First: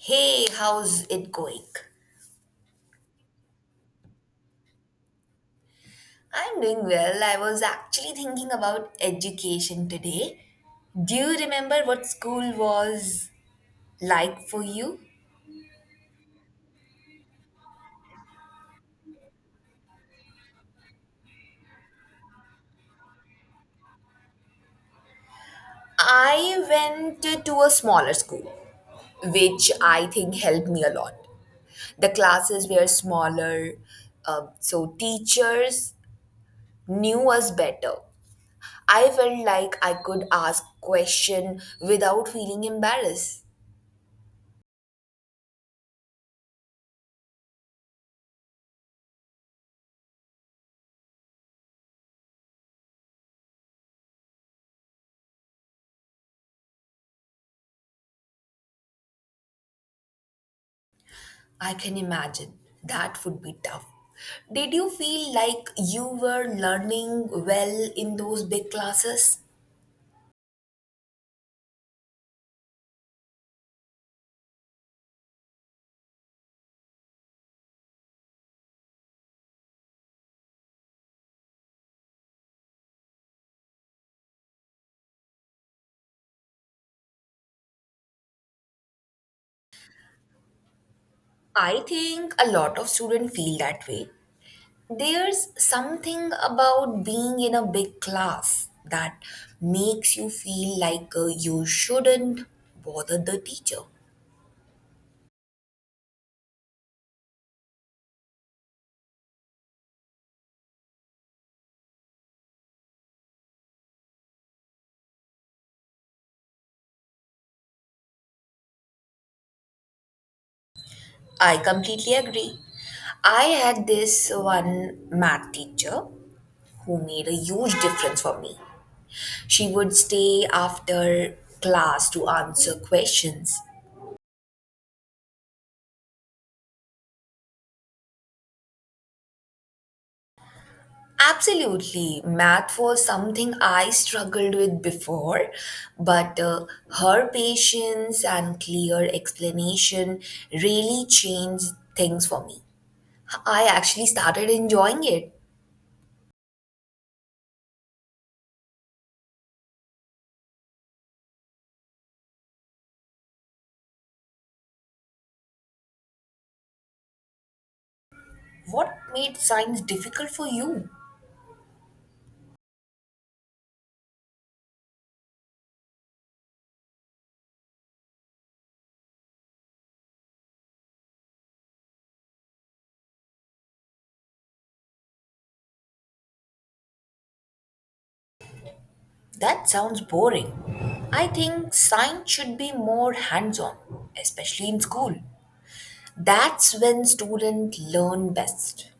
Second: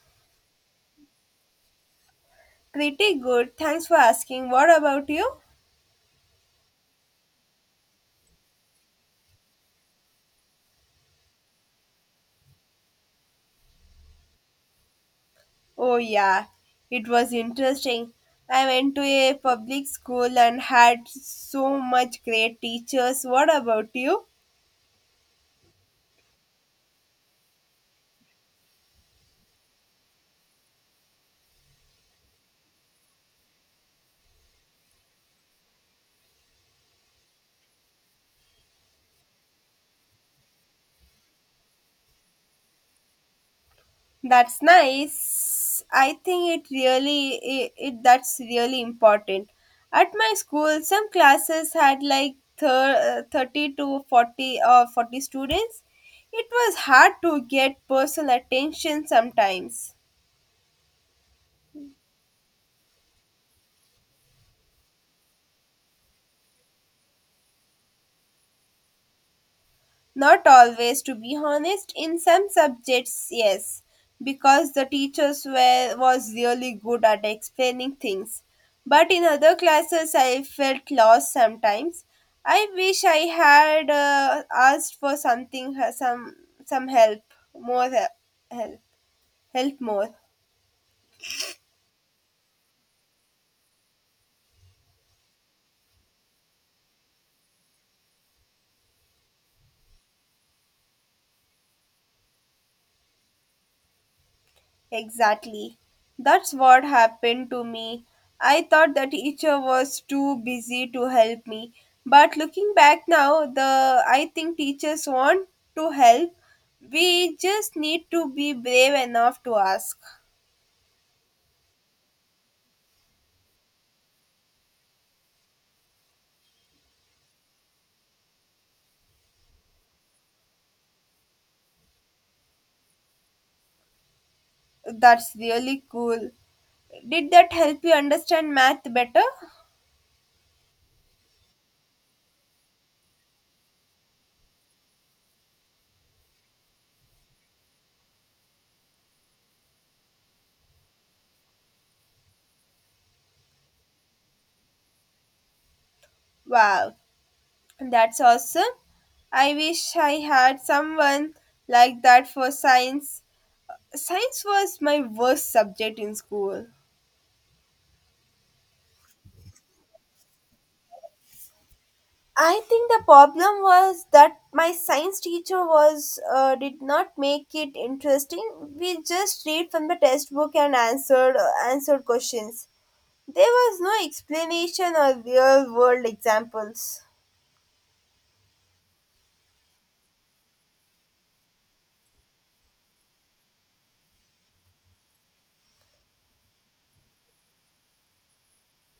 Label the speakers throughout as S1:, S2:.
S1: Hey, how's it going?
S2: Pretty good. Thanks for asking. What about you?
S1: I'm doing well. I was actually thinking about education today. Do you remember what school was like for you?
S2: Oh, yeah. It was interesting. I went to a public school and had so much great teachers. What about you?
S1: I went to a smaller school, which I think helped me a lot. The classes were smaller, so teachers knew us better. I felt like I could ask questions without feeling embarrassed.
S2: That's nice. I think it really it, that's really important. At my school, some classes had like 30 to 40 or 40 students. It was hard to get personal attention sometimes.
S1: I can imagine that would be tough. Did you feel like you were learning well in those big classes?
S2: Not always, to be honest. In some subjects, yes, because the teachers were was really good at explaining things. But in other classes, I felt lost sometimes. I wish I had asked for something, some help, help, help more.
S1: I think a lot of students feel that way. There's something about being in a big class that makes you feel like you shouldn't bother the teacher.
S2: Exactly. That's what happened to me. I thought the teacher was too busy to help me. But looking back now, the I think teachers want to help. We just need to be brave enough to ask.
S1: I completely agree. I had this one math teacher who made a huge difference for me. She would stay after class to answer questions.
S2: That's really cool. Did that help you understand math better?
S1: Absolutely, math was something I struggled with before, but her patience and clear explanation really changed things for me. I actually started enjoying it.
S2: Wow, that's awesome. I wish I had someone like that for science. Science was my worst subject in school.
S1: What made science difficult for you?
S2: I think the problem was that my science teacher was did not make it interesting. We just read from the textbook and answered answered questions. There was no explanation or real world examples.
S1: That sounds boring. I think science should be more hands on, especially in school. That's when students learn best.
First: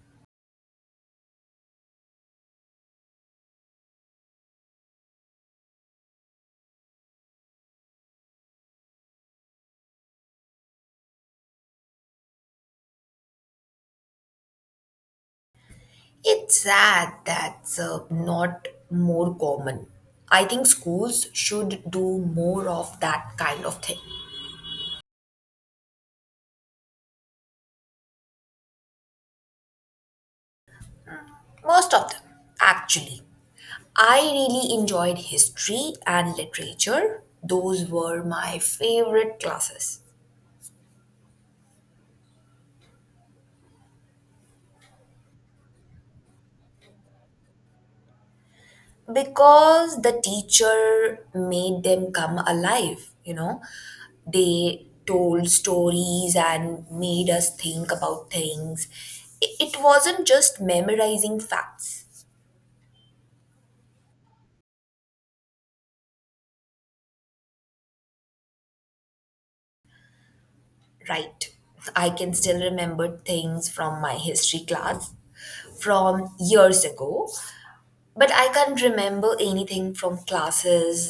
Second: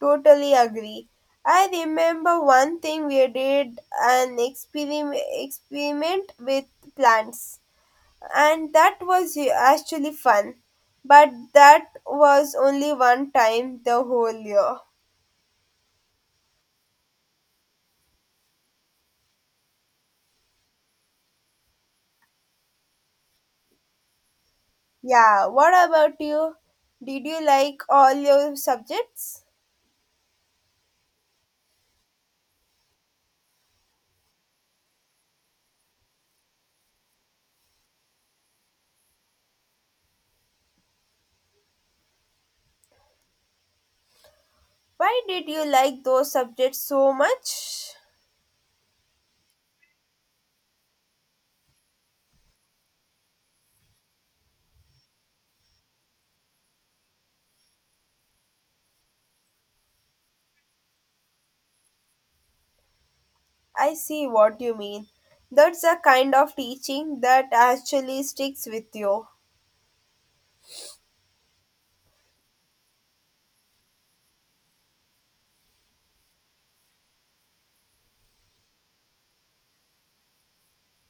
S2: Totally agree. I remember one thing we did an experiment with plants, and that was actually fun. But that was only one time the whole year.
S1: It's sad that's not more common. I think schools should do more of that kind of thing.
S2: Yeah, what about you? Did you like all your subjects?
S1: Most of them, actually. I really enjoyed history and literature, those were my favorite classes.
S2: Why did you like those subjects so much?
S1: Because the teacher made them come alive, you know, they told stories and made us think about things. It wasn't just memorizing facts.
S2: I see what you mean. That's a kind of teaching that actually sticks with you.
S1: Right, I can still remember things from my history class from years ago, but I can't remember anything from classes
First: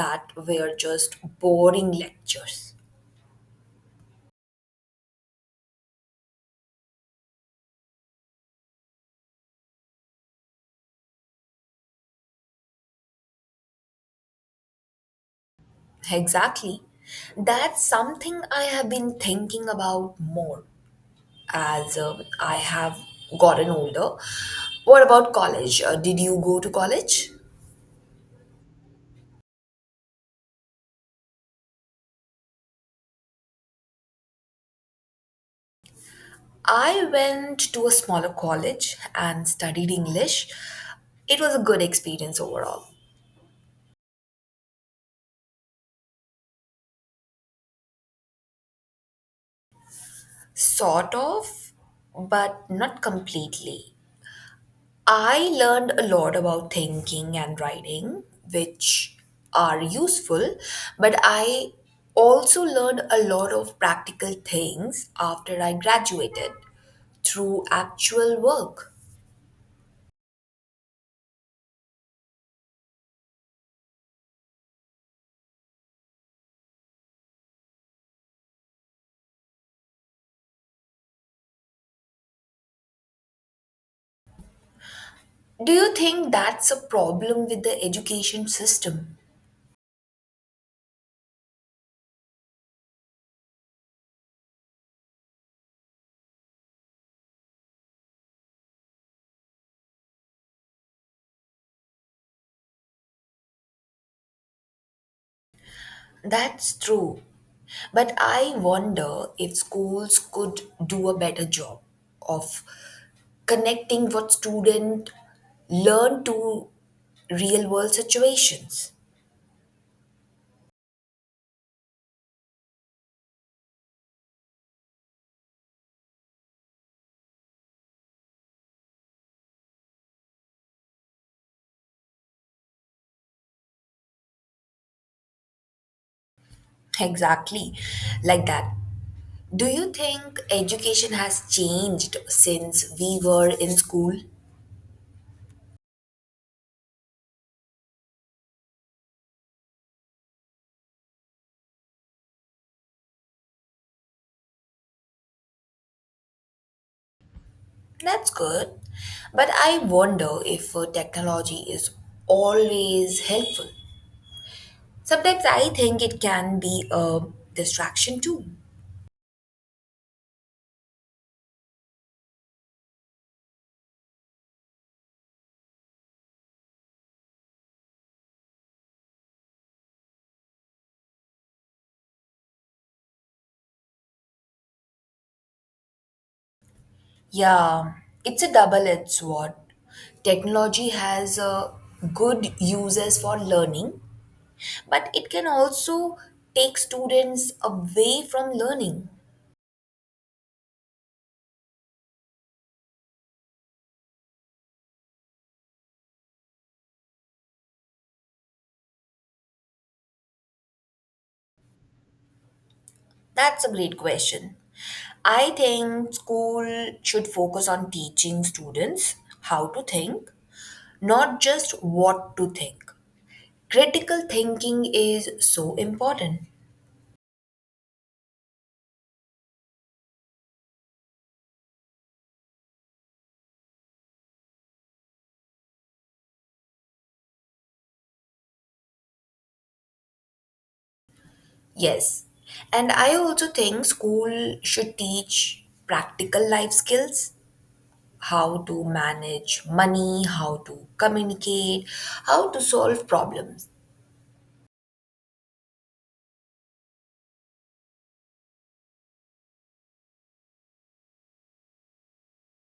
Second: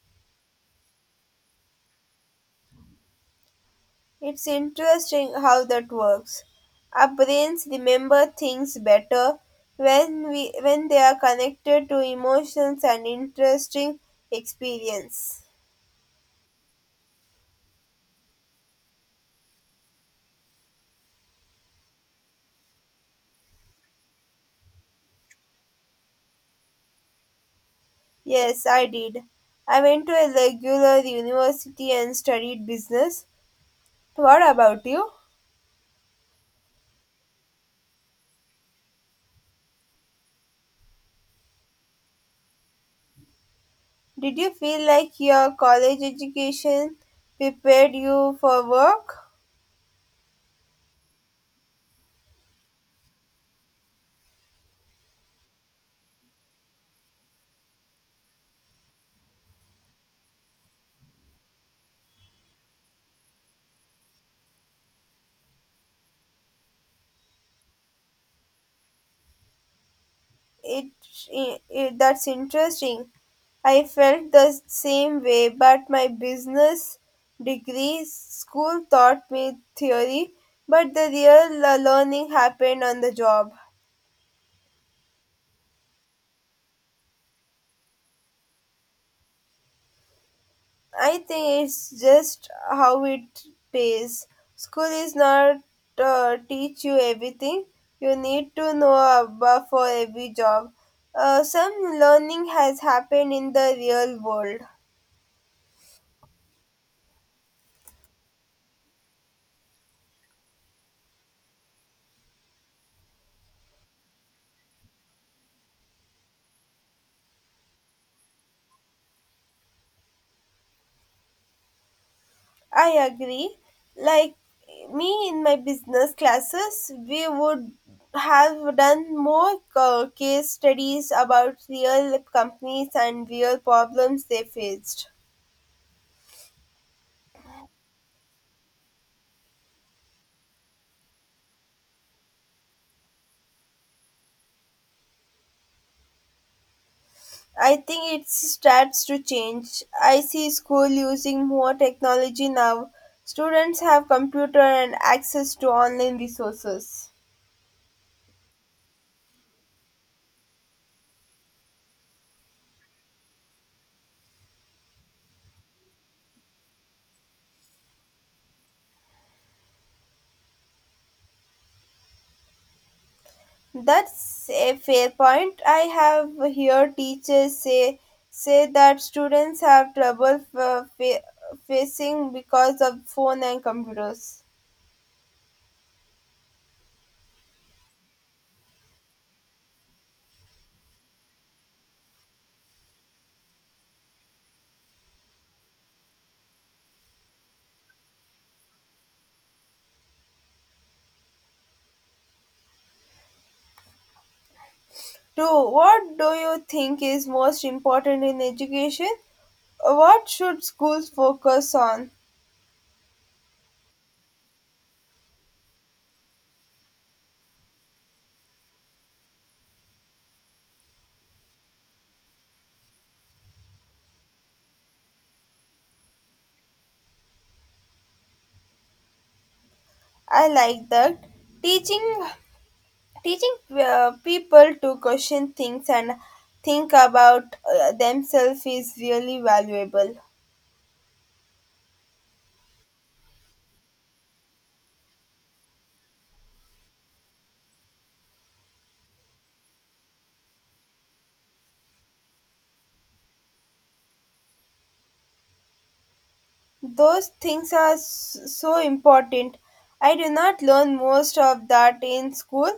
S1: that were just boring lectures.
S2: It's interesting how that works. Our brains remember things better when we when they are connected to emotions and interesting experience.
S1: Exactly. That's something I have been thinking about more as I have gotten older. What about college? Did you go to college?
S2: Yes, I did. I went to a regular university and studied business. So, what about you?
S1: I went to a smaller college and studied English. It was a good experience overall.
S2: Did you feel like your college education prepared you for work?
S1: Sort of, but not completely. I learned a lot about thinking and writing, which are useful, but I also learned a lot of practical things after I graduated through actual work.
S2: It, it, that's interesting. I felt the same way, but my business degree school taught me theory, but the real learning happened on the job.
S1: Do you think that's a problem with the education system?
S2: I think it's just how it pays. School is not teach you everything. You need to know about for every job. Some learning has happened in the real world.
S1: That's true. But I wonder if schools could do a better job of connecting what students learn to real world situations.
S2: I agree. Like me in my business classes, we would have done more case studies about real companies and real problems they faced.
S1: Exactly, like that. Do you think education has changed since we were in school?
S2: I think it starts to change. I see school using more technology now. Students have computer and access to online resources.
S1: That's good. But I wonder if technology is always helpful. Sometimes I think it can be a distraction too.
S2: That's a fair point. I have heard teachers say that students have trouble facing because of phone and computers.
S1: Yeah, it's a double-edged sword. Technology has good uses for learning, but it can also take students away from learning.
S2: Two, what do you think is most important in education? What should schools focus on?
S1: That's a great question. I think school should focus on teaching students how to think, not just what to think. Critical thinking is so important.
S2: I like that. Teaching Teaching people to question things and think about themselves is really valuable.
S1: Yes. And I also think school should teach practical life skills: how to manage money, how to communicate, how to solve problems.
S2: Those things are so important. I do not learn most of that in school,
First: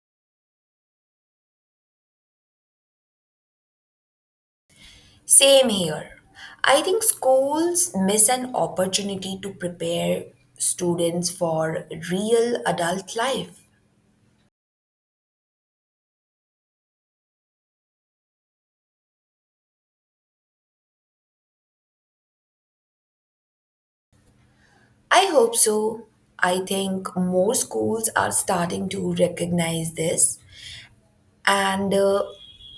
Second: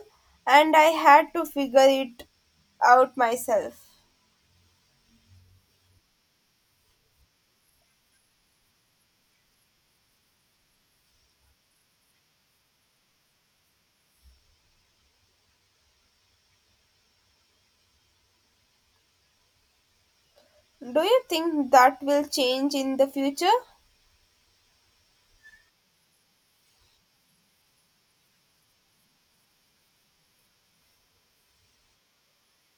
S2: and I had to figure it out myself.
S1: Same here. I think schools miss an opportunity to prepare students for real adult life.
S2: Do you think that will change in the future?
S1: I hope so. I think more schools are starting to recognize this and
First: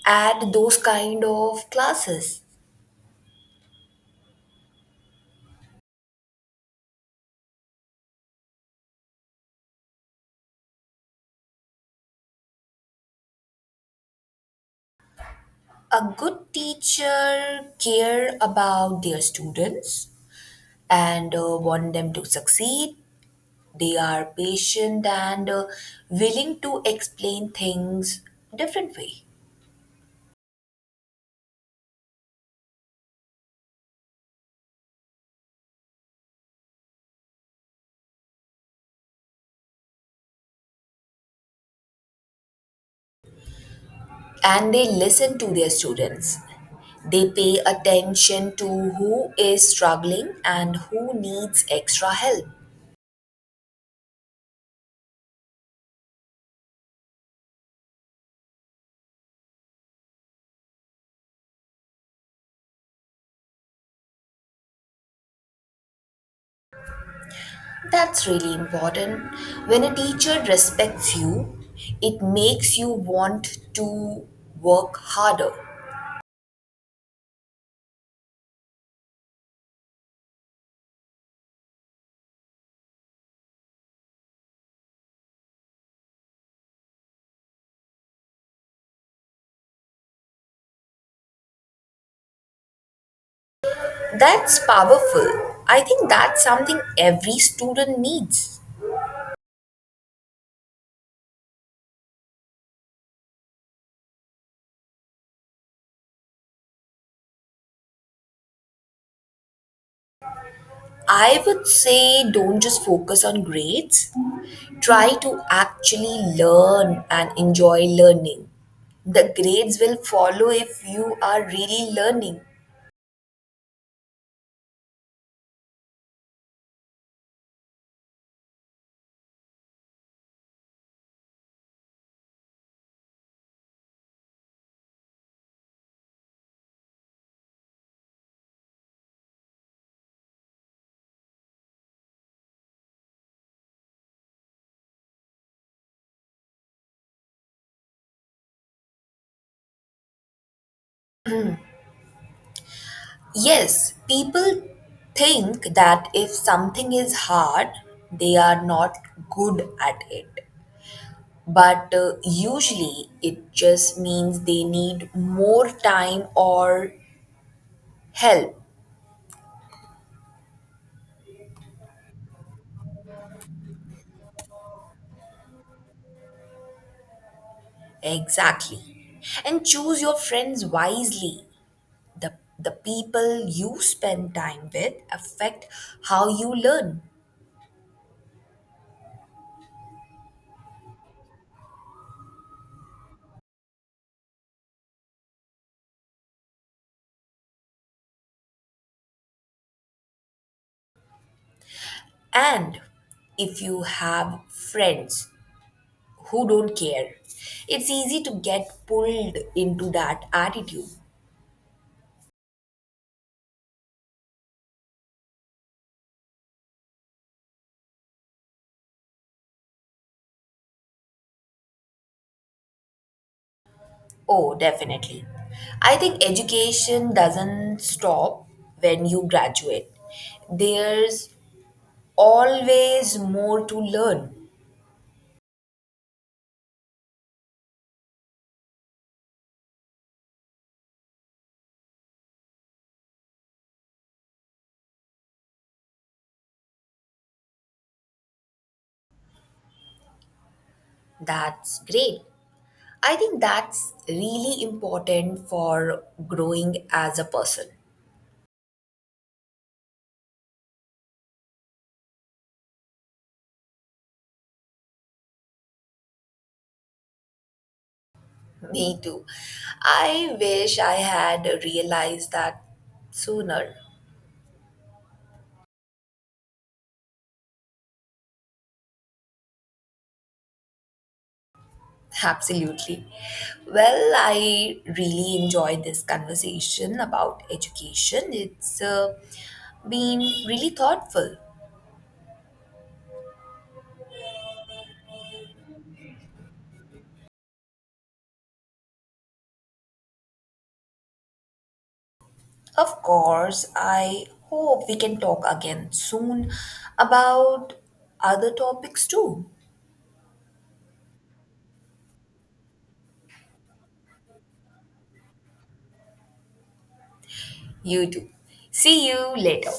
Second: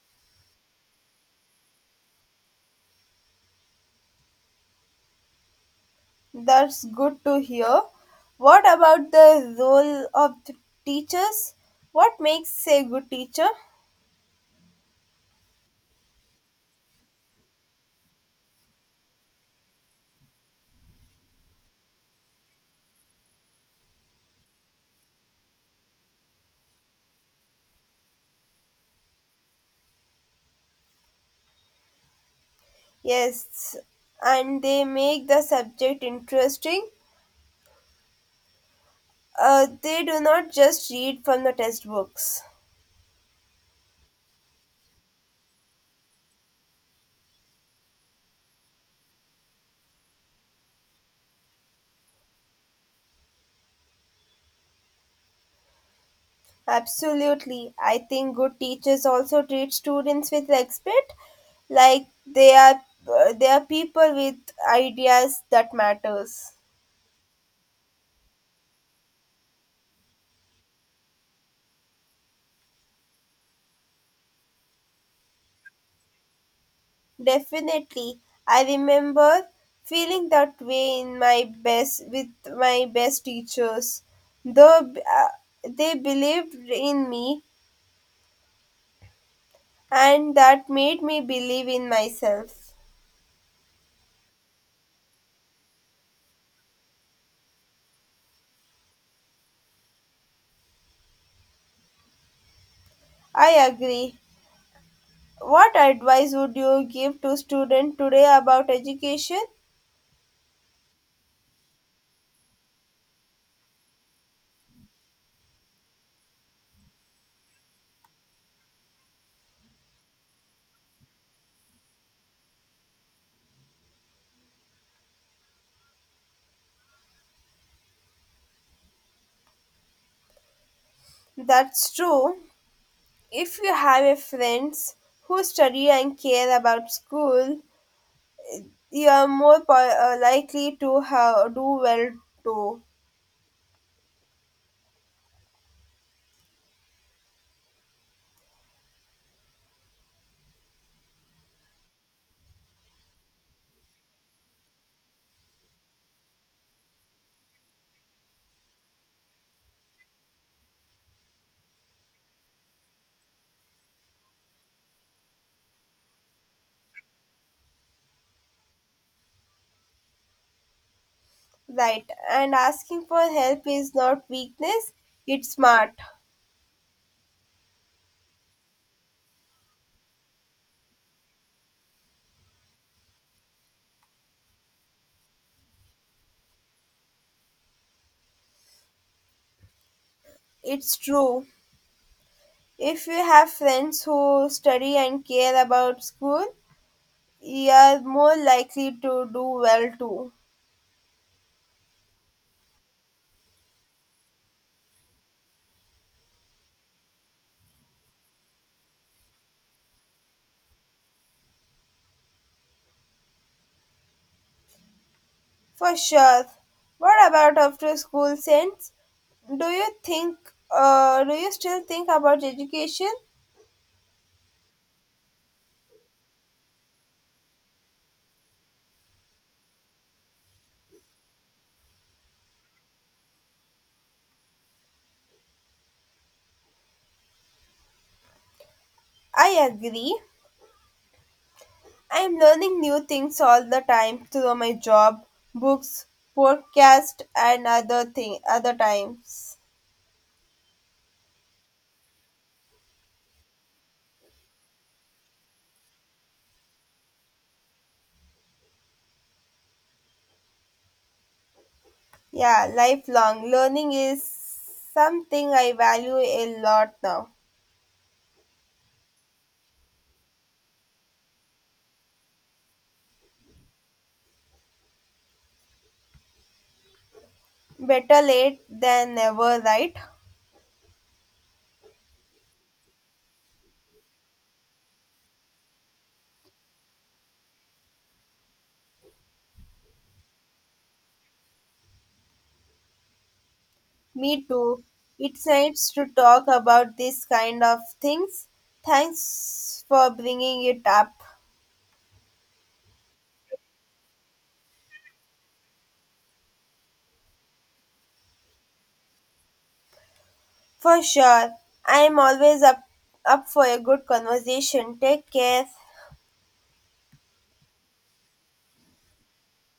S1: add those kind of classes.
S2: That's good to hear. What about the role of the teachers? What makes a good teacher?
S1: A good teacher care about their students and want them to succeed. They are patient and willing to explain things different way.
S2: Yes, and they make the subject interesting. They do not just read from the textbooks.
S1: And they listen to their students. They pay attention to who is struggling and who needs extra help.
S2: Absolutely. I think good teachers also treat students with respect, like they are people with ideas that matters.
S1: That's really important. When a teacher respects you, it makes you want to work harder.
S2: Definitely. I remember feeling that way in my best teachers. Though They believed in me and that made me believe in myself.
S1: That's powerful. I think that's something every student needs.
S2: I agree. What advice would you give to students today about education?
S1: I would say don't just focus on grades, try to actually learn and enjoy learning. The grades will follow if you are really learning.
S2: That's true. If you have a friends who study and care about school, you are likely to do well too.
S1: Yes, people think that if something is hard, they are not good at it. But usually it just means they need more time or help.
S2: Right. And asking for help is not weakness, it's smart.
S1: Exactly. And choose your friends wisely. The, the people you spend time with affect how you learn.
S2: It's true. If you have friends who study and care about school, you're more likely to do well too.
S1: And if you have friends who don't care, it's easy to get pulled into that attitude.
S2: For sure. What about after school sense? Do you think do you still think about education?
S1: Oh, definitely. I think education doesn't stop when you graduate, there's always more to learn.
S2: I agree. I'm learning new things all the time through my job, books, podcast and other times.
S1: That's great. I think that's really important for growing as a person.
S2: Yeah, lifelong learning is something I value a lot now.
S1: Me too. I wish I had realized that sooner.
S2: Better late than never, right?
S1: Absolutely. Well, I really enjoyed this conversation about education. It's been really thoughtful.
S2: Me too. It helps to talk about these kind of things. Thanks for bringing it up.
S1: Of course, I hope we can talk again soon about other topics too.
S2: For sure. I am always up, Up for a good conversation. Take care.
S1: You too. See you later.